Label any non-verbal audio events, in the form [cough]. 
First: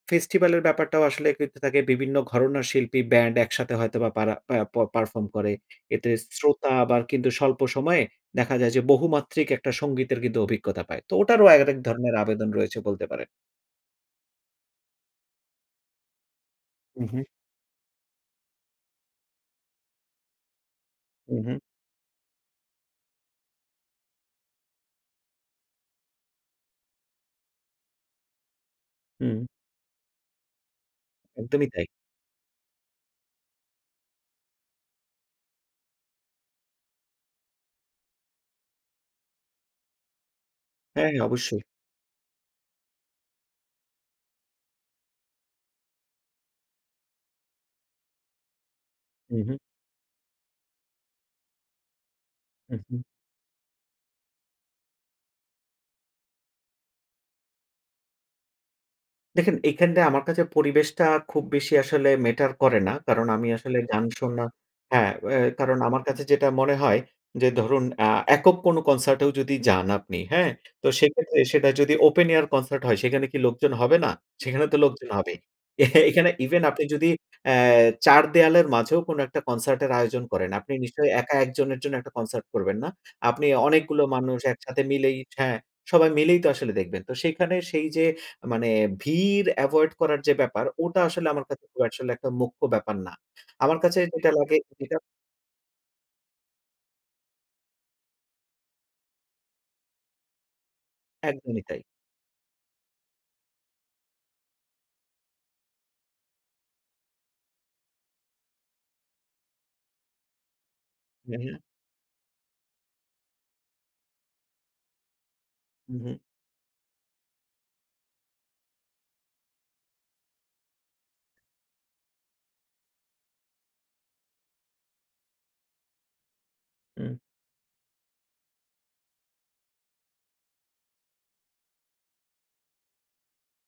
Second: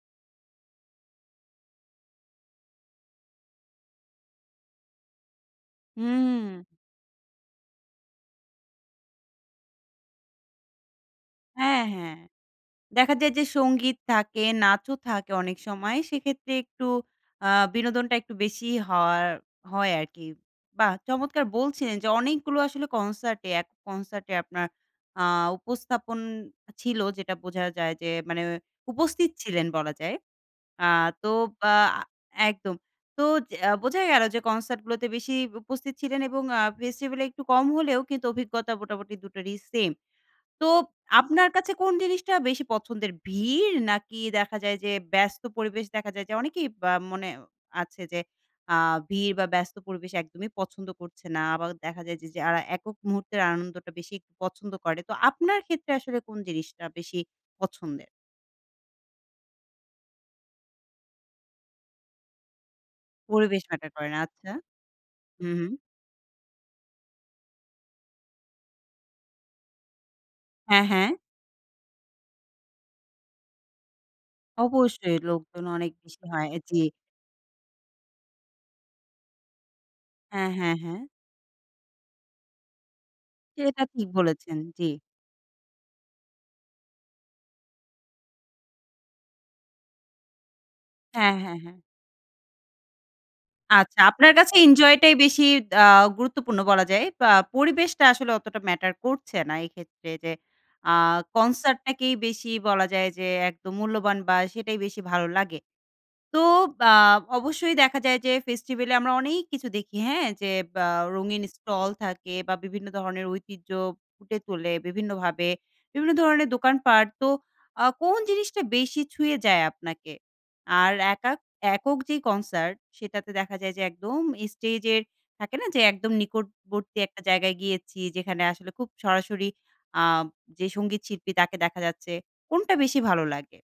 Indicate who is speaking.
Speaker 1: Festival এর ব্যাপারটাও আসলে এক [unintelligible] থাকে বিভিন্ন ঘরনার শিল্পী, ব্যান্ড একসাথে হয়তোবা পারা প্যা প পারফর্ম করে। এতে
Speaker 2: হুম।
Speaker 1: শ্রোতা আবার কিন্তু স্বল্প সময়ে দেখা যায় যে, বহুমাত্রিক একটা সংগীতের কিন্তু অভিজ্ঞতা পায়। তো ওটারও আরেক
Speaker 2: হ্যাঁ,
Speaker 1: ধরণের
Speaker 2: হ্যাঁ।
Speaker 1: আবেদন রয়েছে, বলতে
Speaker 2: দেখা
Speaker 1: পারেন।
Speaker 2: যায় যে সঙ্গীত থাকে, নাচও থাকে অনেক সময়। সেক্ষেত্রে একটু
Speaker 1: হু, হু।
Speaker 2: আ বিনোদনটা একটু বেশি হওয়ার হয় আরকি। বাহ!
Speaker 1: হু,
Speaker 2: চমৎকার
Speaker 1: হু।
Speaker 2: বলছিলেন যে, অনেকগুলো আসলে কনসার্টে, এক কনসার্টে আপনার আ উপস্থাপন ছিল, যেটা বোঝা যায়। যে মানে উপস্থিত
Speaker 1: হুম।
Speaker 2: ছিলেন বলা যায়। আ তো
Speaker 1: একদমই
Speaker 2: আ
Speaker 1: তাই।
Speaker 2: একদম। তো যে আ বোঝাই গেলো যে কনসার্টগুলোতে বেশি উপস্থিত ছিলেন এবং আ ফেস্টিভালে একটু কম হলেও কিন্তু অভিজ্ঞতা মোটামুটি দুটোরই সেম। তো
Speaker 1: হ্যাঁ, হ্যাঁ,
Speaker 2: আপনার
Speaker 1: অবশ্যই।
Speaker 2: কাছে কোন জিনিসটা বেশি পছন্দের? ভিড় নাকি দেখা যায় যে, ব্যস্ত পরিবেশ? দেখা যায় যে, অনেকেই বা মনে আছে যে, আ ভিড়
Speaker 1: হু,
Speaker 2: বা
Speaker 1: হু।
Speaker 2: ব্যস্ত পরিবেশ একদমই পছন্দ করছে না। আবার দেখা যায় যে, যারা
Speaker 1: হু,
Speaker 2: একক
Speaker 1: হু।
Speaker 2: মুহূর্তের আনন্দটা বেশি পছন্দ করে। তো আপনার ক্ষেত্রে আসলে কোন জিনিসটা বেশি পছন্দের?
Speaker 1: দেখেন, এইখানটায় আমার কাছে পরিবেশটা খুব বেশি আসলে ম্যাটার করে না। কারণ আমি
Speaker 2: পরিবেশ
Speaker 1: আসলে
Speaker 2: ম্যাটার
Speaker 1: গান
Speaker 2: করে না।
Speaker 1: শোনা
Speaker 2: আচ্ছা।
Speaker 1: হ্যাঁ, অ্যা
Speaker 2: হু, হু।
Speaker 1: কারণ আমার কাছে যেটা মনে হয় যে ধরুন, আ একক কোনো কনসার্টেও যদি যান আপনি, হ্যাঁ?
Speaker 2: হ্যাঁ,
Speaker 1: তো
Speaker 2: হ্যাঁ।
Speaker 1: সেক্ষেত্রে সেটা যদি ওপেন এয়ার কনসার্ট হয়, সেখানে কি লোকজন হবে না? সেখানে তো লোকজন
Speaker 2: অবশ্যই।
Speaker 1: হবেই।
Speaker 2: লোকজন
Speaker 1: এ
Speaker 2: অনেক বেশি
Speaker 1: এখানে
Speaker 2: হয়,
Speaker 1: ইভেন
Speaker 2: জি।
Speaker 1: আপনি যদি অ্যা চার দেয়ালের মাঝেও কোন একটা কনসার্টের আয়োজন
Speaker 2: হ্যাঁ,
Speaker 1: করেন, আপনি
Speaker 2: হ্যাঁ, হ্যাঁ।
Speaker 1: নিশ্চয়ই একা ১ জনের জন্য একটা কনসার্ট করবেন না। আপনি
Speaker 2: সেটা
Speaker 1: অনেকগুলো
Speaker 2: ঠিক
Speaker 1: মানুষ
Speaker 2: বলেছেন,
Speaker 1: একসাথে
Speaker 2: জি।
Speaker 1: মিলেই হ্যাঁ, সবাই মিলেই তো আসলে দেখবেন। তো সেইখানে সেই যে মানে ভিড় এভয়েড করার যে ব্যাপার, ওটা আসলে
Speaker 2: হ্যাঁ,
Speaker 1: আমার
Speaker 2: হ্যাঁ,
Speaker 1: কাছে
Speaker 2: হ্যাঁ।
Speaker 1: আসলে একটা মুখ্য ব্যাপার না। আমার
Speaker 2: আচ্ছা।
Speaker 1: কাছে যেটা
Speaker 2: আপনার কাছে
Speaker 1: লাগে,
Speaker 2: এনজয়
Speaker 1: যেটা
Speaker 2: টাই বেশি দ্যা গুরুত্বপূর্ণ বলা যায়। বা পরিবেশটা আসলে অতটা ম্যাটার করছে না, এই ক্ষেত্রে। যে আ
Speaker 1: একদমই
Speaker 2: কনসার্ট
Speaker 1: তাই।
Speaker 2: টাকেই বেশি বলা যায় যে, একদম মূল্যবান বা সেটাই বেশি ভালো লাগে। তো আ অবশ্যই দেখা যায় যে, ফেস্টিভ্যালে আমরা অনেক কিছু দেখি, হ্যাঁ? যে ব্যা
Speaker 1: হু,
Speaker 2: রঙিন
Speaker 1: হু।
Speaker 2: স্টল থাকে বা বিভিন্ন ধরনের ঐতিহ্য ফুটে তোলে বিভিন্নভাবে,
Speaker 1: হু,
Speaker 2: বিভিন্ন
Speaker 1: হু।
Speaker 2: ধরনের দোকানপাট। তো আ কোন জিনিসটা বেশি ছুঁয়ে যায় আপনাকে? আর একাক একক যেই কনসার্ট, সেটাতে দেখা যায় যে একদম স্টেজের, থাকে না যে একদম নিকটবর্তী
Speaker 1: হুম।
Speaker 2: একটা জায়গায় গিয়েছি। যেখানে আসলে খুব সরাসরি আ যে সঙ্গীত শিল্পী, তাকে দেখা যাচ্ছে। কোনটা বেশি ভালো লাগে?